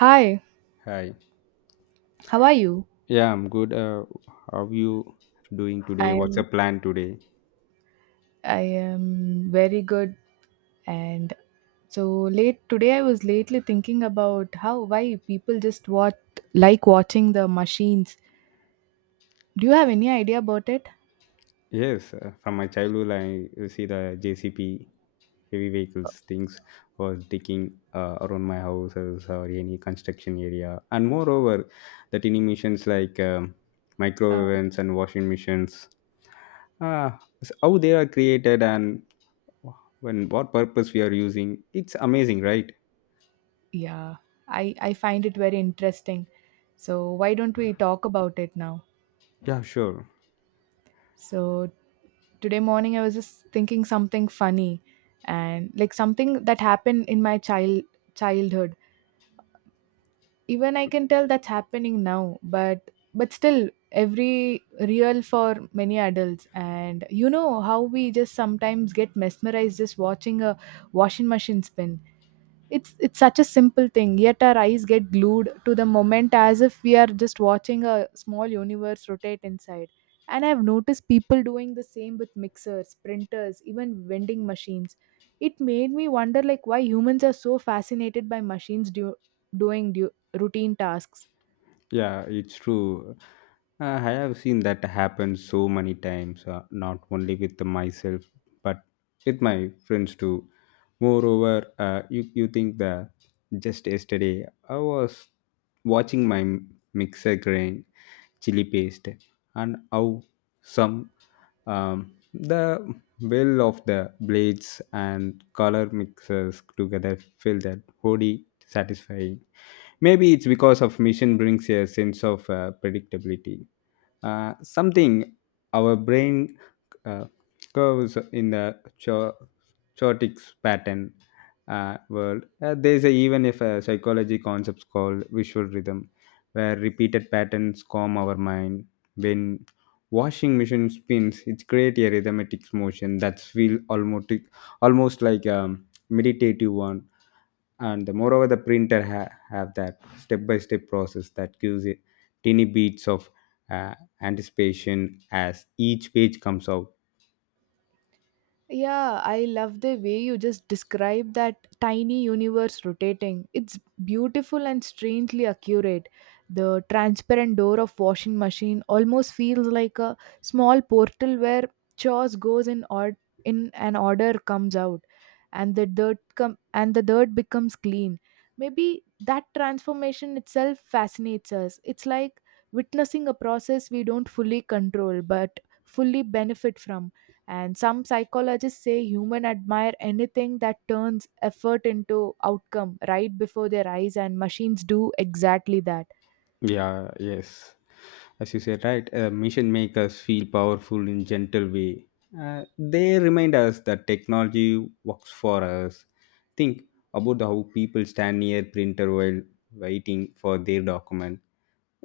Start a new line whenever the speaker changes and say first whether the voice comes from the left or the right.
right: Hi,
left: Hi.
right: how are you?
left: Yeah, I'm good. How you doing
right: I
left: today? What's
right: am
left: your plan today?
right: I am very good. And so late today I was lately thinking about how why people just what like watching the machines. Do you have any idea about it?
left: Yes, from my childhood, I see the JCP heavy vehicles things was digging around my houses or any construction area, and moreover, the tiny machines like
right: Uh,
left: microwave ovens and washing machines. How they are created and when what purpose we are using. It's amazing, right?
right: yeah, I find it very interesting. So why don't we talk about it now?
left: Yeah, sure.
right: So today morning I was just thinking something funny and like something that happened in my childhood. Even I can tell that's happening now, but still every real for many adults. And you know how we just sometimes get mesmerized just watching a washing machine spin. It's such a simple thing, yet our eyes get glued to the moment as if we are just watching a small universe rotate inside. And I've noticed people doing the same with mixers, printers, even vending machines. It made me wonder like why humans are so fascinated by machines doing du- routine tasks.
left: Yeah, it's true. Uh, I have seen that happen so many times, not only with myself, but with my friends too. Moreover, uh, you think the just yesterday I was watching my mixer grind chili paste and how some the well of the blades and color mixers together feel that wholly satisfying, maybe it's because of mission brings a sense of predictability, something our brain uh, curves in the chaotic pattern, world. There is a, even if a psychology concepts called visual rhythm, where repeated patterns calm our mind. When washing machine spins, it creates a rhythmic motion that feels almost like a meditative one, and the moreover the printer have that step by step process that gives it tiny bits of uh, anticipation as each page comes out.
right: Yeah, I love the way you just describe that tiny universe rotating. It's beautiful and strangely accurate. The transparent door of washing machine almost feels like a small portal where chores goes in or in an order comes out, and and the dirt becomes clean. Maybe that transformation itself fascinates us. It's like witnessing a process we don't fully control but fully benefit from. And some psychologists say humans admire anything that turns effort into outcome right before their eyes, and machines do exactly that.
left: Yeah, yes, as you said, right, mission make us feel powerful in gentle way. They remind us that technology works for us. Think about how people stand near printer while waiting for their document.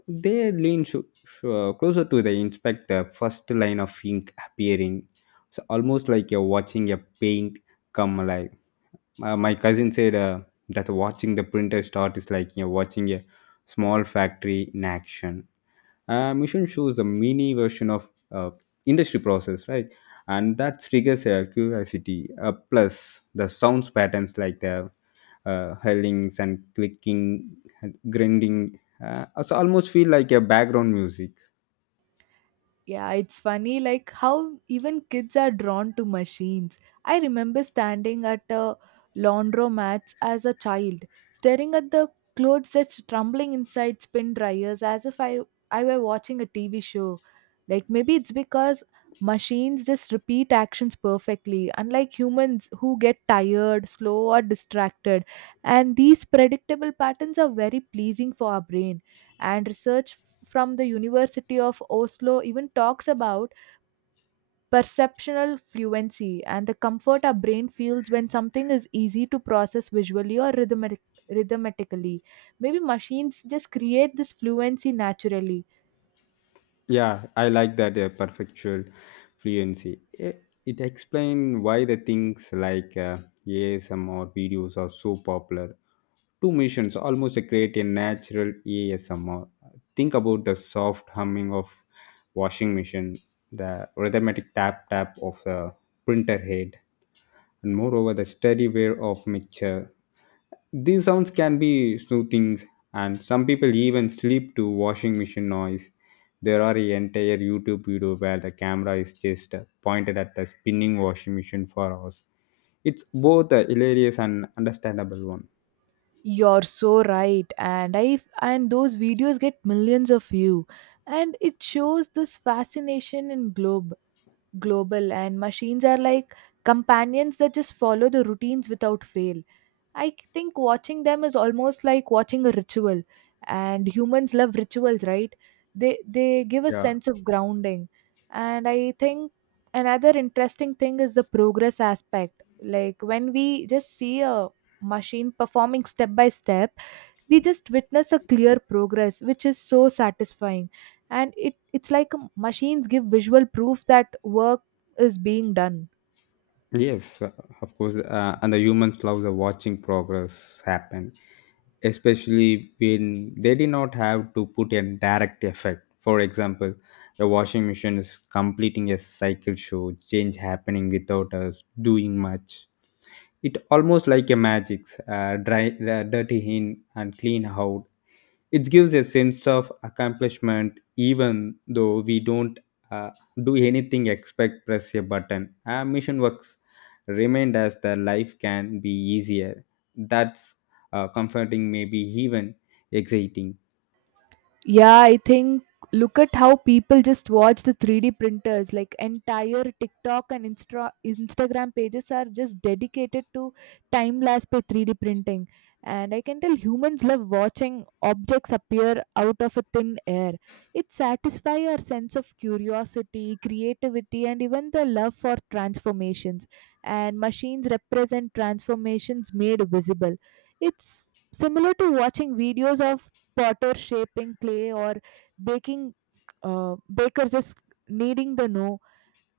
left: They lean so closer to the inspect the first line of ink appearing. It's almost like you're watching a paint come alive. My cousin said that watching the printer start is like you're watching a small factory in action. Mission shows a mini version of industry process, right? And that triggers a curiosity. Plus, the sounds patterns like the hurlings and clicking, grinding. So almost feel like a background music.
right: Yeah, it's funny like how even kids are drawn to machines. I remember standing at a laundromat as a child, staring at the clothes that's trembling inside spin dryers as if I were watching a TV show. Like maybe it's because machines just repeat actions perfectly, unlike humans who get tired, slow, or distracted. And these predictable patterns are very pleasing for our brain. And research from the University of Oslo even talks about perceptual fluency and the comfort our brain feels when something is easy to process visually or rhythmically. Maybe machines just create this fluency naturally.
left: Yeah, I like that perfectual fluency. It explains why the things like ASMR videos are so popular. Two missions almost create a natural ASMR. Think about the soft humming of washing machine, the rhythmic tap tap of a printer head, and moreover the steady wear of mixture. These sounds can be soothing, and some people even sleep to washing machine noise. There are a entire YouTube video where the camera is just pointed at the spinning washing machine for hours. It's both a hilarious and understandable one.
right: You're so right, and I and those videos get millions of view, and it shows this fascination in globe global. And machines are like companions that just follow the routines without fail. Think watching them is almost like watching a ritual, and humans love rituals, right? They give a
left: Yeah.
right: sense of grounding. And I think another interesting thing is the progress aspect. Like when we just see a machine performing step by step, we just witness a clear progress, which is so satisfying, and it's like machines give visual proof that work is being done.
left: Yes, of course. And the humans love the watching progress happen, especially when they did not have to put a direct effect. For example, the washing machine is completing a cycle show, change happening without us doing much. It almost like a magic, dry, dirty in and clean out. It gives a sense of accomplishment even though we don't uh, do anything except press a button. Our mission works remind us that life can be easier. That's comforting, maybe even exciting.
right: Yeah, I think look at how people just watch the 3D printers. Like entire TikTok and Instagram pages are just dedicated to time lapse by 3D printing. And I can tell humans love watching objects appear out of a thin air. It satisfies our sense of curiosity, creativity, and even the love for transformations. And machines represent transformations made visible. It's similar to watching videos of potter shaping clay, or baking baker just kneading the dough,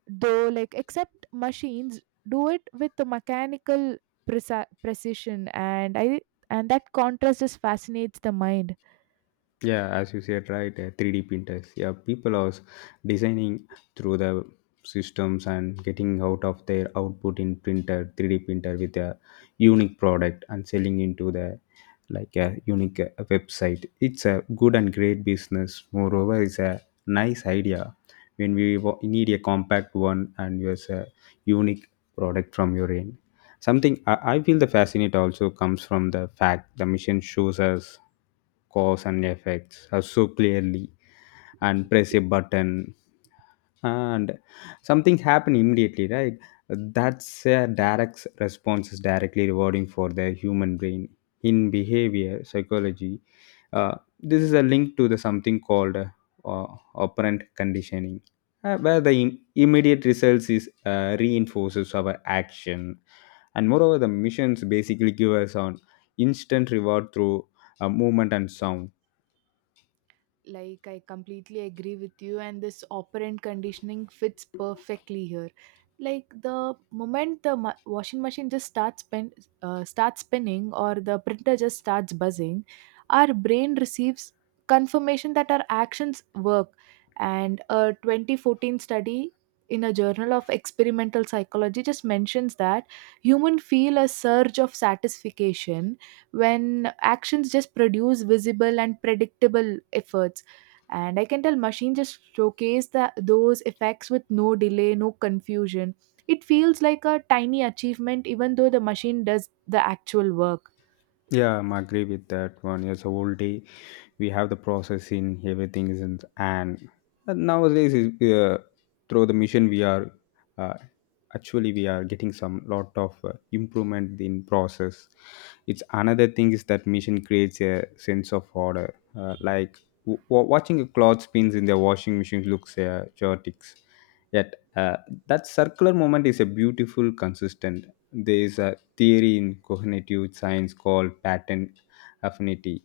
right: though like except machines do it with the mechanical precision. And I and that contrast just fascinates the mind.
left: Yeah, as you said, right? 3D printers. Yeah, people are designing through the systems and getting out of their output in printer 3D printer with a unique product and selling into the like a unique website. It's a good and great business, moreover it's a nice idea when we need a compact one and use a unique product from your end. Something I feel the fascinate also comes from the fact the mission shows us cause and effects are so clearly, and press a button and something happened immediately, right? That's a direct response is directly rewarding for the human brain in behavior psychology. This is a link to the something called operant conditioning, where the immediate results is reinforces our action, and moreover, the missions basically give us on instant reward through movement and sound.
right: Like I completely agree with you, and this operant conditioning fits perfectly here. Like the moment the washing machine just starts spinning, or the printer just starts buzzing, our brain receives confirmation that our actions work. And a 2014 study in a journal of experimental psychology just mentions that human feel a surge of satisfaction when actions just produce visible and predictable efforts. And I can tell machine just showcase those effects with no delay, no confusion. It feels like a tiny achievement even though the machine does the actual work.
left: Yeah, I am agree with that one. Yes, a whole day we have the processing everything is in, and nowadays is, through the machine we are uh, actually we are getting some lot of improvement in process. It's another thing is that machine creates a sense of order, like watching a cloth spins in the washing machine looks chaotic, yet that circular moment is a beautiful consistent. There is a theory in cognitive science called pattern affinity,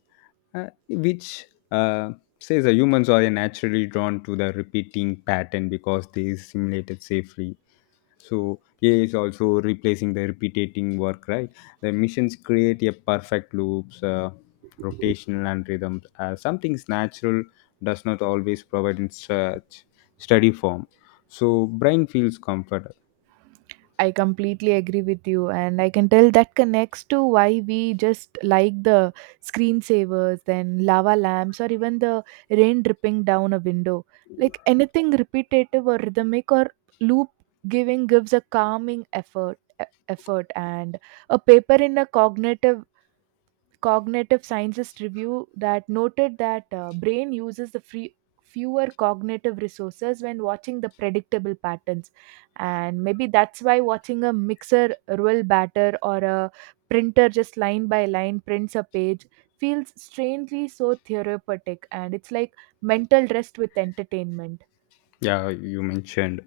left: which says that humans are naturally drawn to the repeating pattern because they is simulated safely. So AI is also replacing the repeating work, right? The missions create a perfect loops, rotational and rhythms. Something's natural does not always provide in such study form. So brain feels comfort.
right: I completely agree with you, and I can tell that connects to why we just like the screensavers, then lava lamps, or even the rain dripping down a window. Like anything repetitive or rhythmic or loop giving gives a calming effort. And a paper in a cognitive scientist review that noted that brain uses the free fewer cognitive resources when watching the predictable patterns. And maybe that's why watching a mixer roll batter, or a printer just line by line prints a page, feels strangely so therapeutic. And it's like mental rest with entertainment.
left: Yeah, you mentioned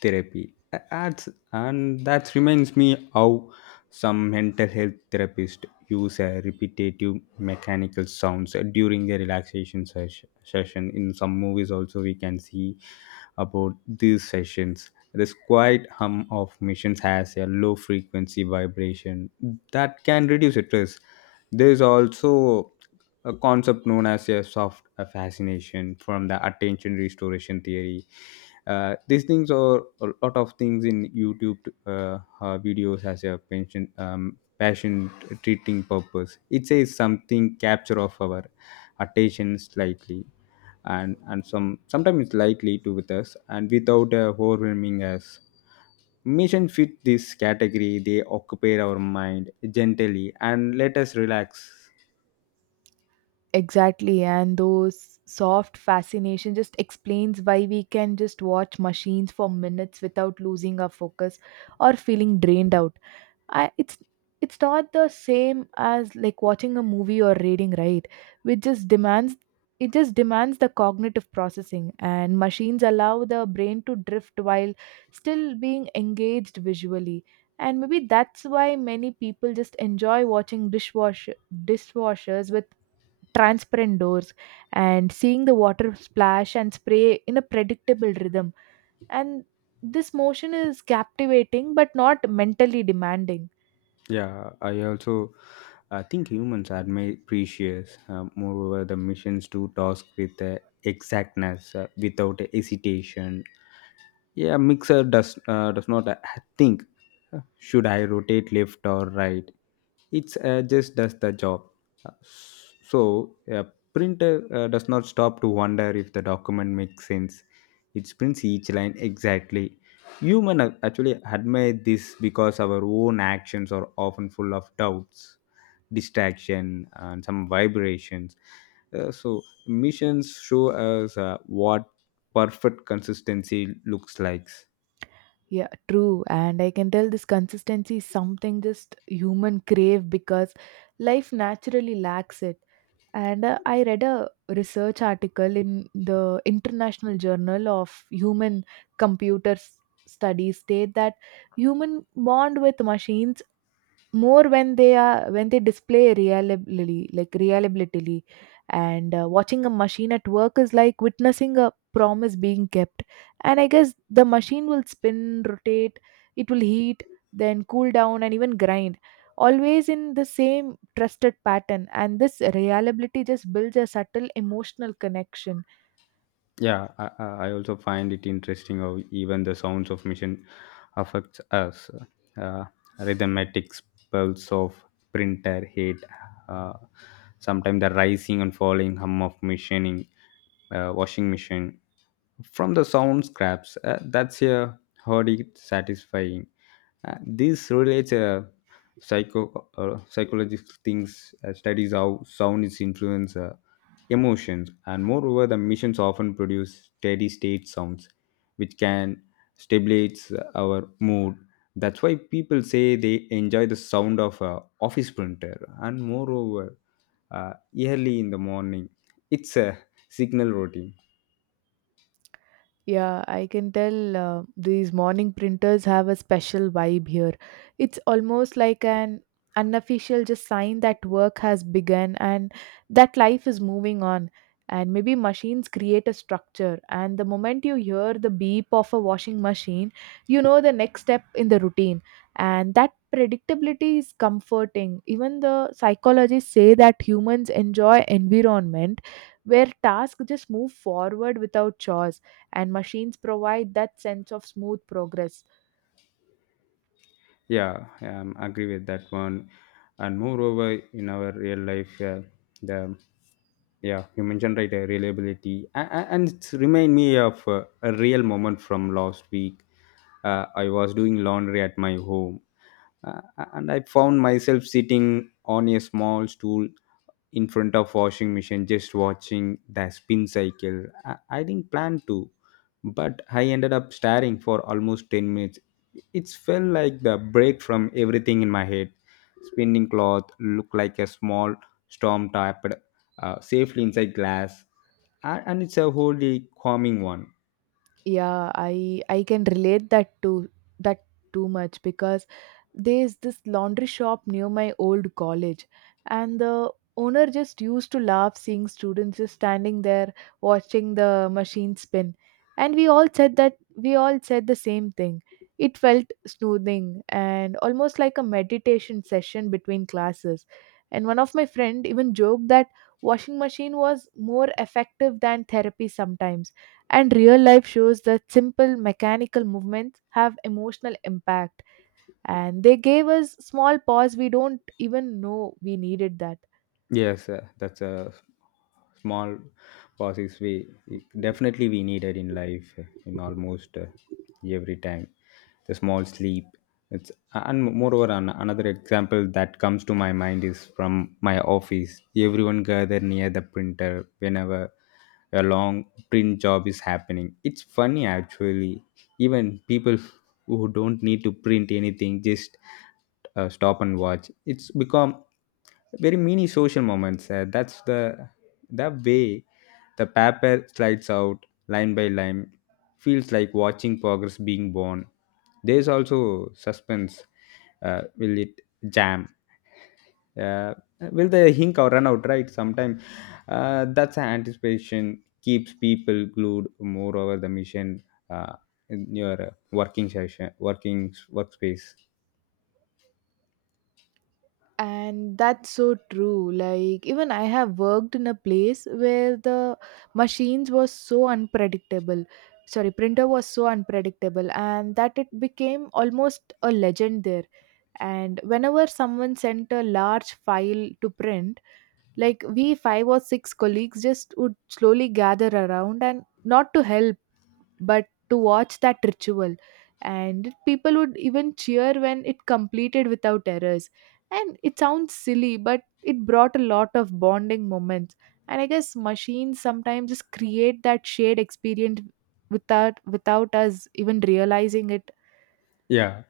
left: therapy ads, and that reminds me how some mental health therapists use a repetitive mechanical sounds during the relaxation session. In some movies also we can see about these sessions. This quiet hum of machines has a low frequency vibration that can reduce stress. There is also a concept known as a soft fascination from the attention restoration theory. These things are a lot of things in YouTube videos as a pension, passion treating purpose. It says something capture of our attention slightly, and some sometimes it's likely to with us and without overwhelming us. Mission fit this category, they occupy our mind gently and let us relax.
right: Exactly, and those soft fascination just explains why we can just watch machines for minutes without losing our focus or feeling drained out. I, It's not the same as like watching a movie or reading, right? Which just demands it just demands the cognitive processing, and machines allow the brain to drift while still being engaged visually. And maybe that's why many people just enjoy watching dishwashers with transparent doors and seeing the water splash and spray in a predictable rhythm. And this motion is captivating but not mentally demanding.
left: Yeah, I also I think humans are made precious. Moreover, the missions do task with exactness, without hesitation. Yeah, mixer does not think. Should I rotate left or right? It's just does the job. Uh, so a printer does not stop to wonder if the document makes sense. It prints each line exactly. Human actually admire this because our own actions are often full of doubts, distraction, and some vibrations. So missions show us what perfect consistency looks like.
right: Yeah, true. And I can tell this consistency is something just human crave because life naturally lacks it. And I read a research article in the International Journal of Human Computer Studies state that human bond with machines more when they display reliably, like reliability. And watching a machine at work is like witnessing a promise being kept. And I guess the machine will spin, rotate, it will heat, then cool down, and even grind, always in the same trusted pattern. And this reliability just builds a subtle emotional connection.
left: Yeah, I also find it interesting how even the sounds of machine affects us. Uh, Rhythmatic pulse of printer heat, uh, sometimes the rising and falling hum of machining, washing machine. From the sound scraps, that's a heard it satisfying. This relates psycho psychological things studies how sound is influence emotions, and moreover the missions often produce steady state sounds which can stabilize our mood. That's why people say they enjoy the sound of a office printer, and moreover uh, early in the morning it's a signal routine.
right: Yeah, I can tell these morning printers have a special vibe here. It's almost like an unofficial just sign that work has begun and that life is moving on. And maybe machines create a structure, and the moment you hear the beep of a washing machine, you know the next step in the routine. And that predictability is comforting. Even the psychologists say that humans enjoy environment where tasks just move forward without chores, and machines provide that sense of smooth progress.
left: Yeah, agree with that one. And moreover, in our real life, the yeah, you mentioned right, reliability, and it's remind me of a real moment from last week. I was doing laundry at my home, uh, and I found myself sitting on a small stool in front of washing machine just watching the spin cycle. I didn't plan to, but I ended up staring for almost 10 minutes. It felt like the break from everything in my head. Spinning cloth looked like a small storm type safely inside glass, and it's a wholly calming one.
right: Yeah, I can relate that too, that too much because there's this laundry shop near my old college, and the owner just used to laugh seeing students just standing there watching the machine spin. And we all said the same thing: it felt soothing and almost like a meditation session between classes. And one of my friend even joked that washing machine was more effective than therapy sometimes. And real life shows that simple mechanical movements have emotional impact. And they gave us small pause we don't even know we needed that.
left: Yes, that's a small pauses we definitely we needed in life in almost every time. The small sleep. It's and moreover another example that comes to my mind is from my office. Everyone gather near the printer whenever a long print job is happening. It's funny actually. Even people who don't need to print anything just stop and watch. It's become very mini social moments. That's the way the paper slides out line by line, feels like watching progress being born. There's also suspense. Will it jam? Uh, will the ink or run out? Right. Sometimes that's an anticipation keeps people glued more over the mission uh, in your working session, working workspace.
right: And that's so true. Like, even I have worked in a place where the machines was so unpredictable. Sorry, printer was so unpredictable, and that it became almost a legend there. And whenever someone sent a large file to print, like we five or six colleagues just would slowly gather around, and not to help but to watch that ritual. And people would even cheer when it completed without errors. And it sounds silly, but it brought a lot of bonding moments. And I guess machines sometimes just create that shared experience without us even realizing it.
left: Yeah,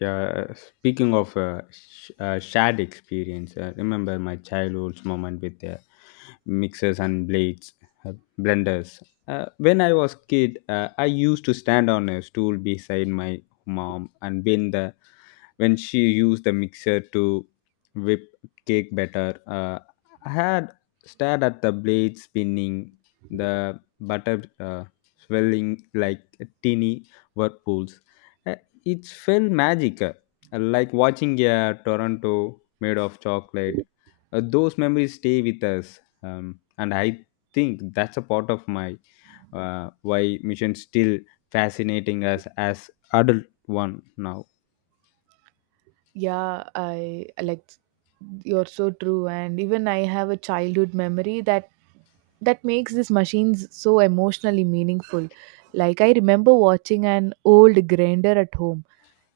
left: yeah. Speaking of shared experience, remember my childhood's moment with the mixers and blades, uh, blenders. When I was kid, I used to stand on a stool beside my mom, and when she used the mixer to whip cake better, I had stared at the blade spinning, the butter swelling like teeny whirlpools. Uh, it felt magic like watching a toronto made of chocolate. Those memories stay with us, um, and I think that's a part of my uh, why mission still fascinating us as adult one now.
right: Yeah, I like you're so true, and even I have a childhood memory that makes these machines so emotionally meaningful. Like I remember watching an old grinder at home.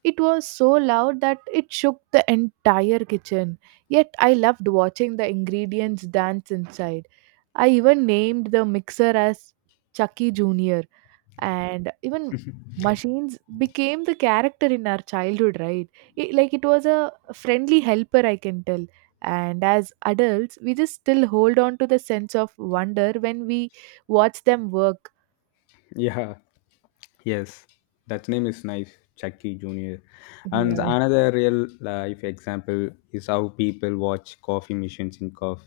right: It was so loud that it shook the entire kitchen. Yet I loved watching the ingredients dance inside. I even named the mixer as Chucky Jr, and even machines became the character in our childhood, right? It, like it was a friendly helper, I can tell. And as adults we just still hold on to the sense of wonder when we watch them work.
left: Yeah, yes, that name is nice, Chucky Jr. And
right: Yeah.
left: another real life example is how people watch coffee machines in cough.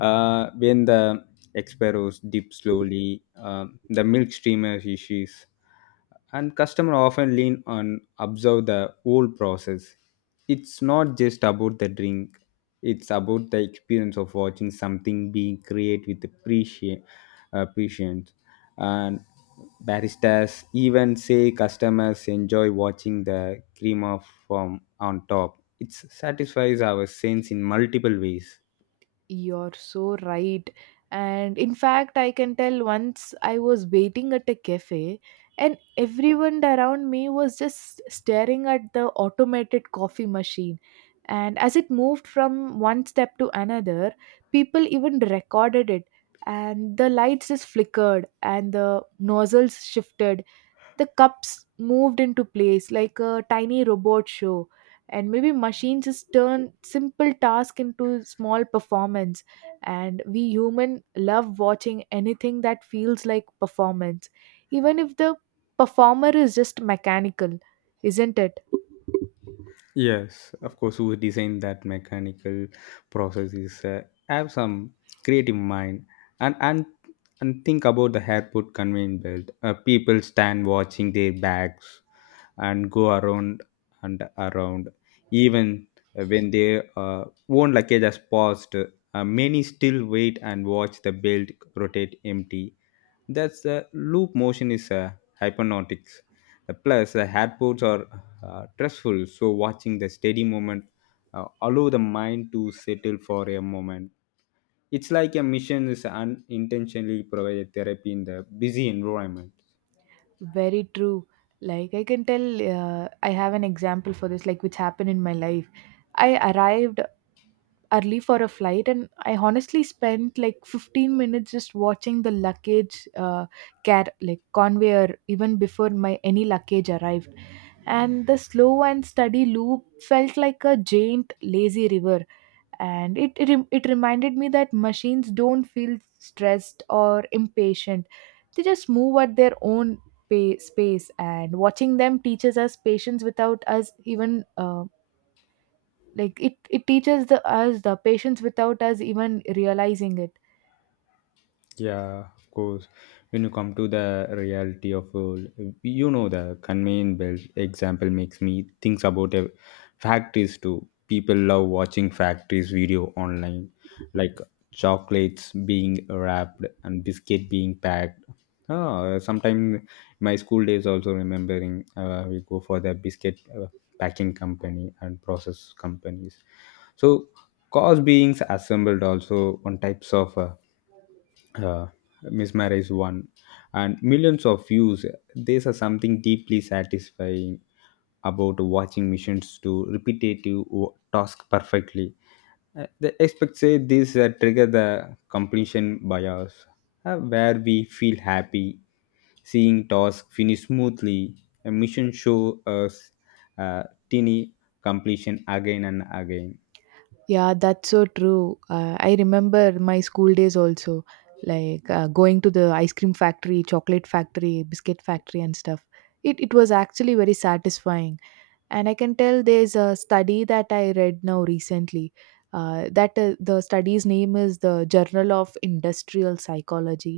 left: When the experos dip slowly, the milk streamer issues, and customer often lean on observe the whole process. It's not just about the drink. It's about the experience of watching something being created with appreciation, patience, and baristas even say customers enjoy watching the cream of form on top. It satisfies our sense in multiple ways.
right: You're so right. And in fact, I can tell once I was waiting at a cafe and everyone around me was just staring at the automated coffee machine. And as it moved from one step to another, people even recorded it. And the lights just flickered and the nozzles shifted, the cups moved into place like a tiny robot show. And maybe machines just turn simple task into small performance, and we human love watching anything that feels like performance, even if the performer is just mechanical, isn't it?
left: Yes, of course, who designed that mechanical process is have some creative mind. And and and think about the airport conveyor belt. People stand watching their bags and go around and around. Even when their own luggage has passed, many still wait and watch the belt rotate empty. That's the loop motion is hypnotic. Plus, airports are stressful, so watching the steady movement allow the mind to settle for a moment. It's like a mission is unintentionally provided therapy in the busy environment.
right: Very true. Like I can tell I have an example for this, like which happened in my life. I arrived early for a flight, and I honestly spent like 15 minutes just watching the luggage car like conveyor even before my any luggage arrived. And the slow and steady loop felt like a giant lazy river. And it reminded me that machines don't feel stressed or impatient. They just move at their own space, and watching them teaches us patience without us even like it teaches the us the patience without us even realizing it.
left: Yeah, of course. When you come to the reality of world, you know the conveyor belt example makes me think about factories too. People love watching factories video online, like chocolates being wrapped and biscuit being packed. Ah, sometimes my school days also remembering, we go for the biscuit packing company and process companies. So, cause beings assembled also on types of uh, mesmerize one and millions of views. There's a something deeply satisfying about watching missions do repetitive task perfectly. The experts say this trigger the completion bias, where we feel happy seeing tasks finish smoothly. A mission show us uh, tiny completion again and again.
right: Yeah, that's so true. I remember my school days also, like going to the ice cream factory, chocolate factory, biscuit factory, and stuff. It was actually very satisfying. And I can tell there's a study that I read now recently, that the study's name is the Journal of Industrial Psychology,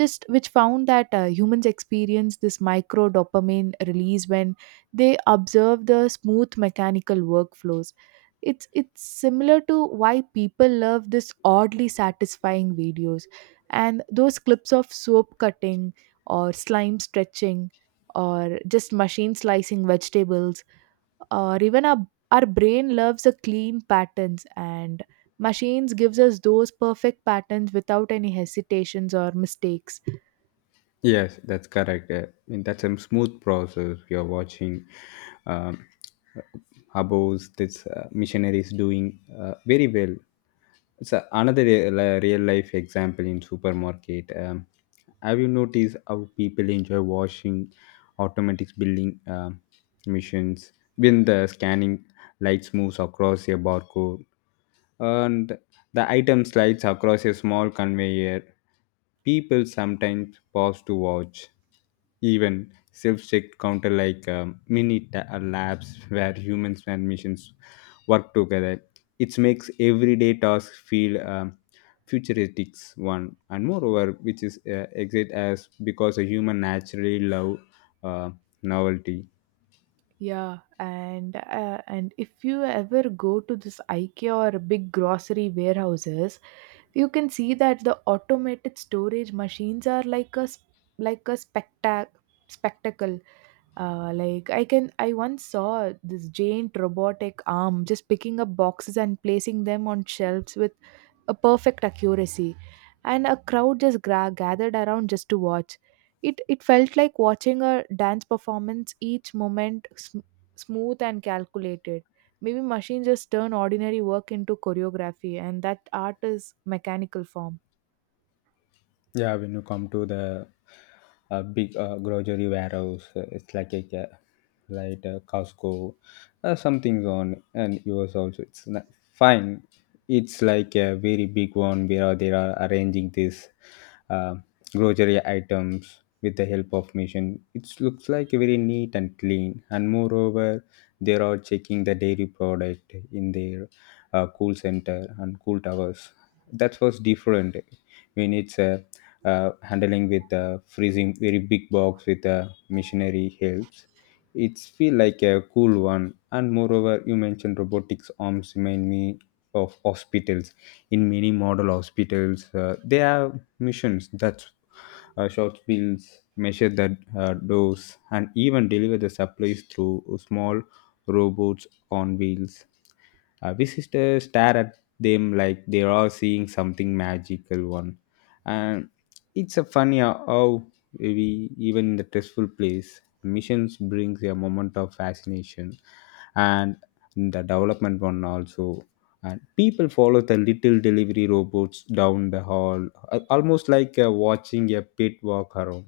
right: just which found that humans experience this micro dopamine release when they observe the smooth mechanical workflows. It's similar to why people love this oddly satisfying videos, and those clips of soap cutting, or slime stretching, or just machine slicing vegetables, or even our brain loves a clean patterns, and machines gives us those perfect patterns without any hesitations or mistakes.
left: Yes, that's correct. And that's a smooth process. You're watching, um, abos, this missionaries doing very well. Another real, real life example in supermarket. Have you noticed how people enjoy washing automatic billing missions when the scanning lights moves across a barcode? And the item slides across a small conveyor. People sometimes pause to watch. Even self-check counter like mini labs where humans and machines work together. It makes everyday tasks feel futuristic one, and moreover, which is exit as because a human naturally love uh, novelty.
right: Yeah, and if you ever go to this IKEA or big grocery warehouses, you can see that the automated storage machines are like like a spectacle. Like, I once saw this giant robotic arm just picking up boxes and placing them on shelves with a perfect accuracy, and a crowd just gathered around just to watch. It felt like watching a dance performance, each moment smooth and calculated. Maybe machines just turn ordinary work into choreography, and that art is mechanical form.
left: Yeah, when you come to the big grocery warehouse, it's like like Costco, something's on, and yours also. It's not, fine. It's like a very big one where they are arranging these uh, grocery items with the help of machine. It looks like very neat and clean, and moreover, they are checking the dairy product in their cool center and cool towers. That was different when it's a handling with freezing very big box with machinery helps. It's feel like a cool one. And moreover, you mentioned robotics arms remind me of hospitals. In many model hospitals, they have missions that short fields measure the dose and even deliver the supplies through small robots on wheels. Visitors stare at them like they are seeing something magical one. And it's a funny how we even in the stressful place, missions brings a moment of fascination and the development one also. And people follow the little delivery robots down the hall, almost like watching a pit walk around.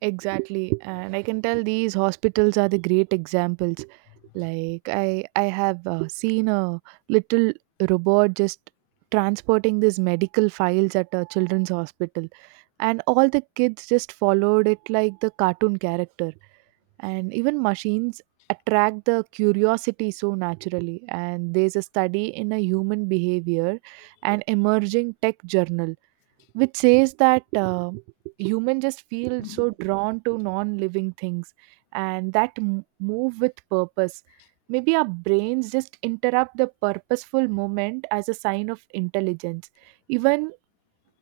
right: Exactly. And I can tell these hospitals are the great examples. Like I have seen a little robot just transporting these medical files at a children's hospital, and all the kids just followed it like the cartoon character. And even machines attract the curiosity so naturally. And there's a study in a Human Behavior and Emerging Tech Journal, which says that humans just feel so drawn to non-living things and that move with purpose. Maybe our brains just interrupt the purposeful moment as a sign of intelligence, even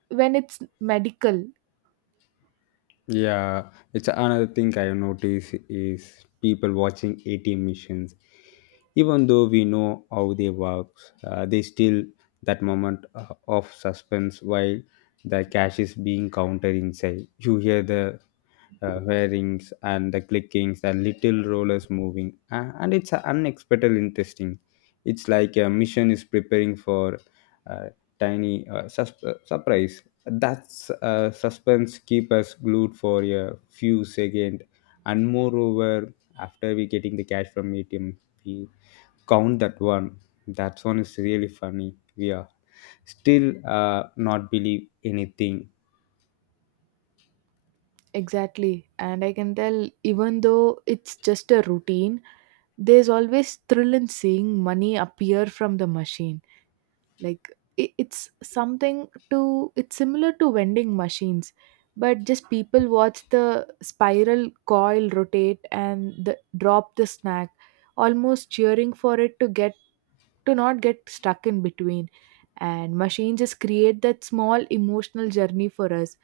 right: when it's medical.
left: Yeah, it's another thing I notice is people watching ATM missions. Even though we know how they work, they still that moment of suspense while the cash is being counted inside. You hear the whirrings and the clickings and little rollers moving, and it's unexpected interesting. It's like a mission is preparing for a tiny surprise. That's suspense keep us glued for a few seconds. And moreover, after we getting the cash from ATM, we count that one. That one is really funny. We are still not believe anything.
right: Exactly, and I can tell, even though it's just a routine, there's always thrill in seeing money appear from the machine. Like, it's something to, it's similar to vending machines, but just people watch the spiral coil rotate and drop the snack, almost cheering for it to not get stuck in between. And machines just create that small emotional journey for us.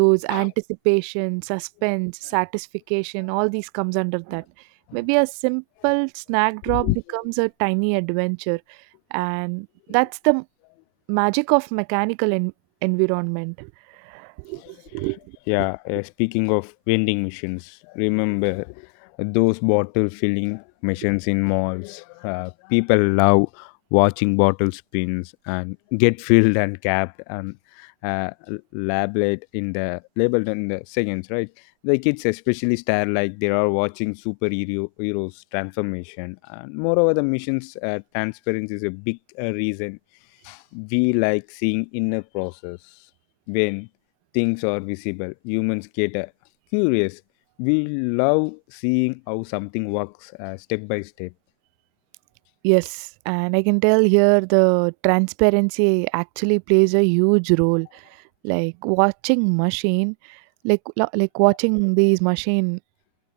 right: Those anticipation, suspense, satisfaction, all these comes under that. Maybe a simple snack drop becomes a tiny adventure, and that's the magic of mechanical environment.
left: Yeah, speaking of vending machines, remember those bottle filling machines in malls? People love watching bottle spins and get filled and capped and uh, labeled in the seconds, right? The kids especially stare like they are watching superhero heroes transformation. And moreover, the mission's transparency is a big reason we like seeing inner process when things are visible. Humans get curious. We love seeing how something works step by step.
right: Yes, and I can tell here the transparency actually plays a huge role. Like watching machine like lo- like watching these machine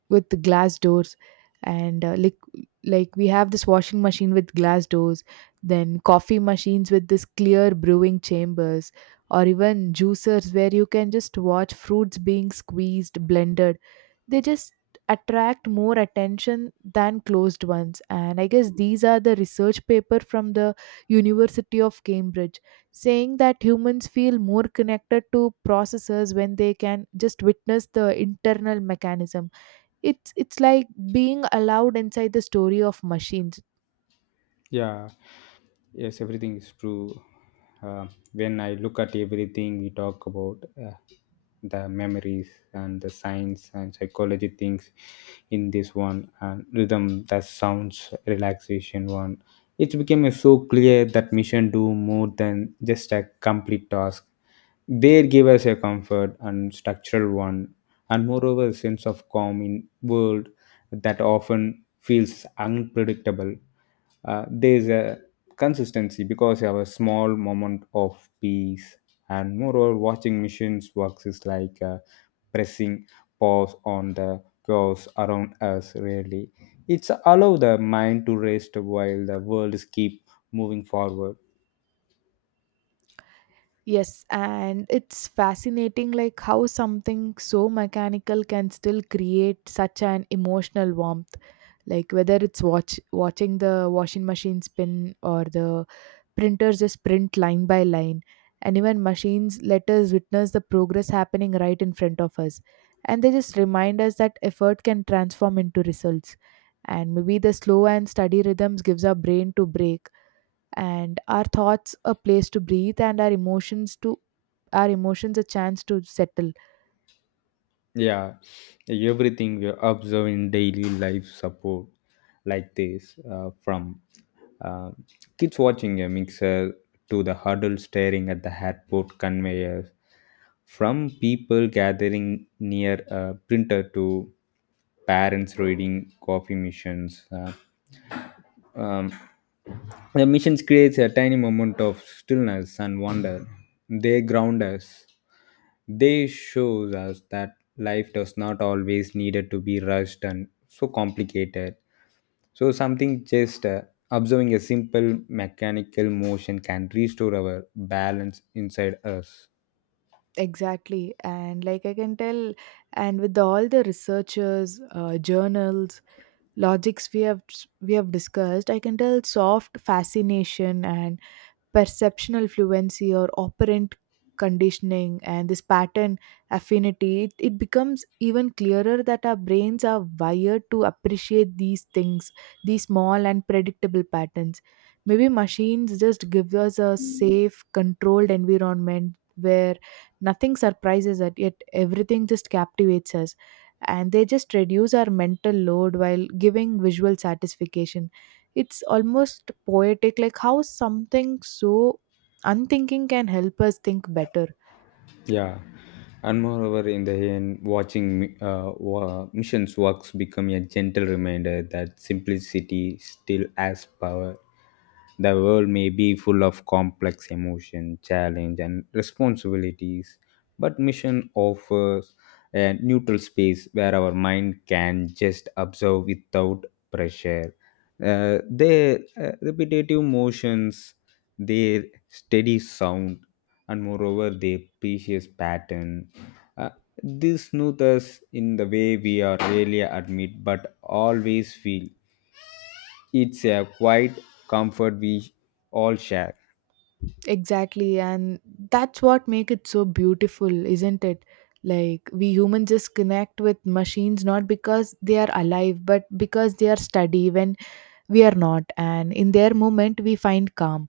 right: with the glass doors, and like, we have this washing machine with glass doors, then coffee machines with this clear brewing chambers, or even juicers where you can just watch fruits being squeezed, blended. They just attract more attention than closed ones. And I guess these are the research paper from the University of Cambridge, saying that humans feel more connected to processors when they can just witness the internal mechanism. It's like being allowed inside the story of machines.
left: Yeah, yes, everything is true. uh, when I look at everything we talk about, uh, the memories and the science and psychology things in this one and rhythm that sounds relaxation one, it became so clear that mission do more than just a complete task. They give us a comfort and structural one, and moreover a sense of calm in world that often feels unpredictable. There's a consistency because you have a small moment of peace. And moreover, watching machines works is like pressing pause on the chaos around us, really. It's allow the mind to rest while the world is keep moving forward.
right: Yes, and it's fascinating like how something so mechanical can still create such an emotional warmth. Like, whether it's watching the washing machine spin, or the printers just print line by line, and even machines let us witness the progress happening right in front of us. And they just remind us that effort can transform into results. And maybe the slow and steady rhythms gives our brain to break, and our thoughts a place to breathe, and our emotions a chance to settle.
left: Yeah, everything we observe in daily life support like this, from uh, kids watching a mixer to the huddle staring at the airport conveyors, from people gathering near a printer to parents reading coffee missions. Um, the missions creates a tiny moment of stillness and wonder. They ground us. They shows us that life does not always needed to be rushed and so complicated. So something just observing a simple mechanical motion can restore our balance inside us.
right: Exactly, and like I can tell, and with all the researchers, journals, logics we have discussed, I can tell soft fascination and perceptional fluency or operant conditioning and this pattern affinity, it becomes even clearer that our brains are wired to appreciate these things, these small and predictable patterns. Maybe machines just give us a safe controlled environment where nothing surprises us, yet everything just captivates us. And they just reduce our mental load while giving visual satisfaction. It's almost poetic, like how something so unthinking can help us think better.
left: Yeah, and moreover, in the end, watching missions works become a gentle reminder that simplicity still has power. The world may be full of complex emotion, challenge, and responsibilities, but mission offers a neutral space where our mind can just observe without pressure. Their repetitive motions, their steady sound, and moreover the precious pattern. Uh, this snoot us in the way we are rarely admit but always feel. It's a quiet comfort we all share.
right: Exactly, and that's what make it so beautiful, isn't it? Like, we humans just connect with machines not because they are alive, but because they are steady when we are not, and in their moment we find calm.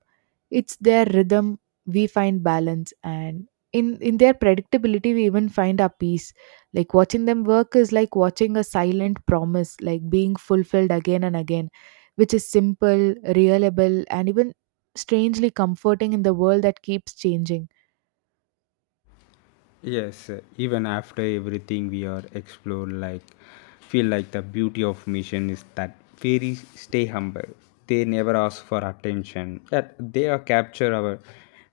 right: It's their rhythm we find balance, and in their predictability we even find our peace. Like watching them work is like watching a silent promise like being fulfilled again and again, which is simple, reliable and even strangely comforting in the world that keeps changing.
left: Yes, even after everything we are explored, like feel like the beauty of mission is that fairies stay humble. They never ask for attention. That they are capture our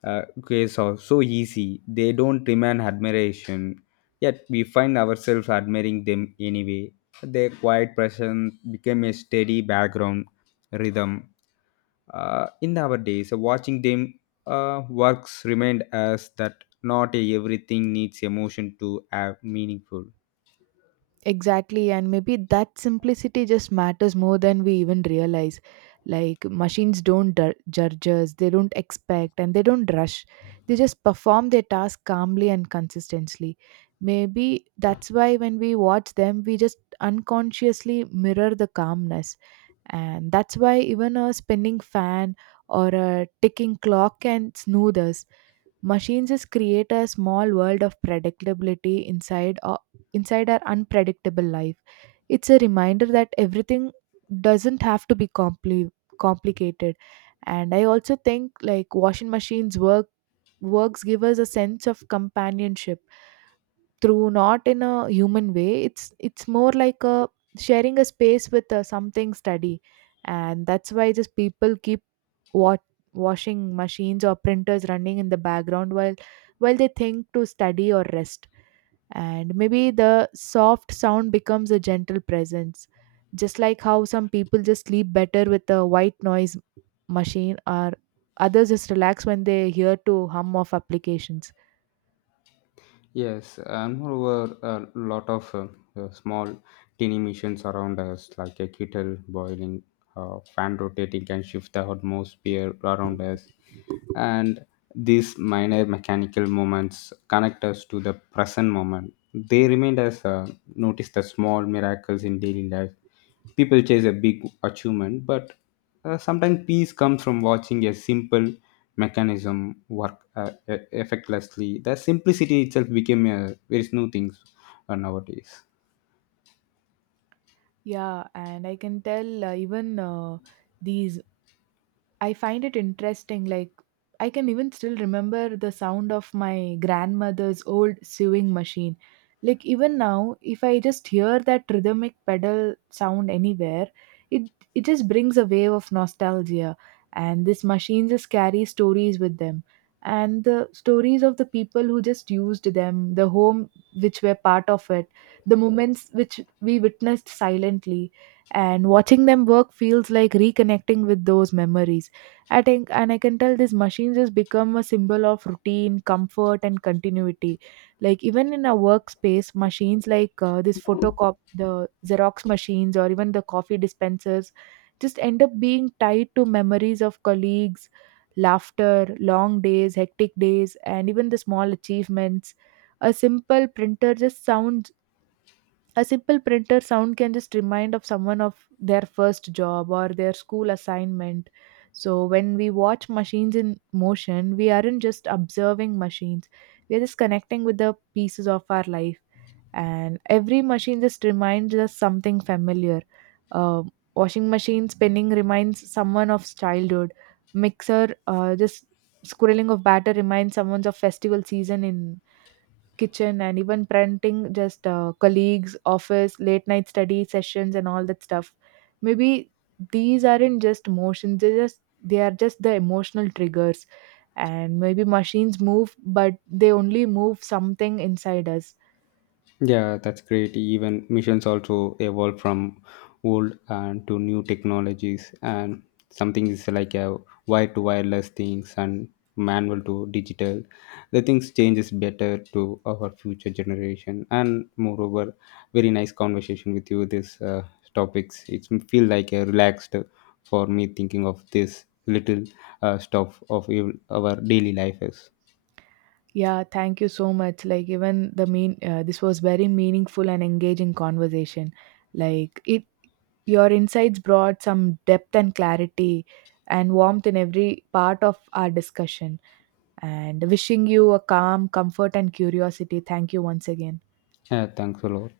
left: uh, case of so easy. They don't demand admiration. Yet we find ourselves admiring them anyway. Their quiet presence became a steady background rhythm. In our days, watching them works remind us that not everything needs emotion to have meaningful.
right: Exactly, and maybe that simplicity just matters more than we even realize. Like, machines don't judge us, they don't expect, and they don't rush. They just perform their task calmly and consistently. Maybe that's why when we watch them, we just unconsciously mirror the calmness. And that's why even a spinning fan or a ticking clock can soothe us. Machines is create a small world of predictability inside our unpredictable life. It's a reminder that everything doesn't have to be complicated. And I also think like washing machines works give us a sense of companionship, through not in a human way, it's more like a sharing a space with something steady. And that's why just people keep what washing machines or printers running in the background, while they think to study or rest. And maybe the soft sound becomes a gentle presence, just like how some people just sleep better with a white noise machine, or others just relax when they hear to hum of applications.
left: Yes, and moreover, a lot of small, teeny missions around us, like a kettle boiling, fan rotating, can shift the atmosphere around us. And these minor mechanical moments connect us to the present moment. They remind us notice the small miracles in daily life. People chase a big achievement, but sometimes peace comes from watching a simple mechanism work effectlessly. The simplicity itself became a very new thing nowadays.
right: Yeah, and I can tell, even, these, I find it interesting. Like, I can even still remember the sound of my grandmother's old sewing machine. Like, even now, if I just hear that rhythmic pedal sound anywhere, it, it just brings a wave of nostalgia. And this machine just carries stories with them. And the stories of the people who just used them, the home which were part of it, the moments which we witnessed silently. And watching them work feels like reconnecting with those memories, I think, and I can tell this machine just become a symbol of routine, comfort, and continuity. Like even in our workspace, machines like this the Xerox machines, or even the coffee dispensers, just end up being tied to memories of colleagues, laughter, long days, hectic days, and even the small achievements. A simple printer just sounds a simple printer sound can just remind of someone of their first job or their school assignment. So when we watch machines in motion, we aren't just observing machines. We are just connecting with the pieces of our life. And every machine just reminds us something familiar. Um Washing machine spinning reminds someone of childhood. Mixer, just squirreling of batter reminds someone of festival season in kitchen, and even parenting, just colleagues office, late night study sessions, and all that stuff. Maybe these aren't just emotions, they are just the emotional triggers. And maybe machines move, but they only move something inside us.
left: Yeah, that's great. Even missions also evolve from old and to new technologies, and something is like a wire to wireless things and manual to digital. The things changes better to our future generation, and moreover, very nice conversation with you. This topics it's feel like a relaxed for me thinking of this little stuff of our daily life is.
right: Yeah, thank you so much. Like, even the mean this was very meaningful and engaging conversation. Like, it your insights brought some depth and clarity and warmth in every part of our discussion, and wishing you a calm, comfort and curiosity. Thank you once again.
left: Yeah, thanks a lot.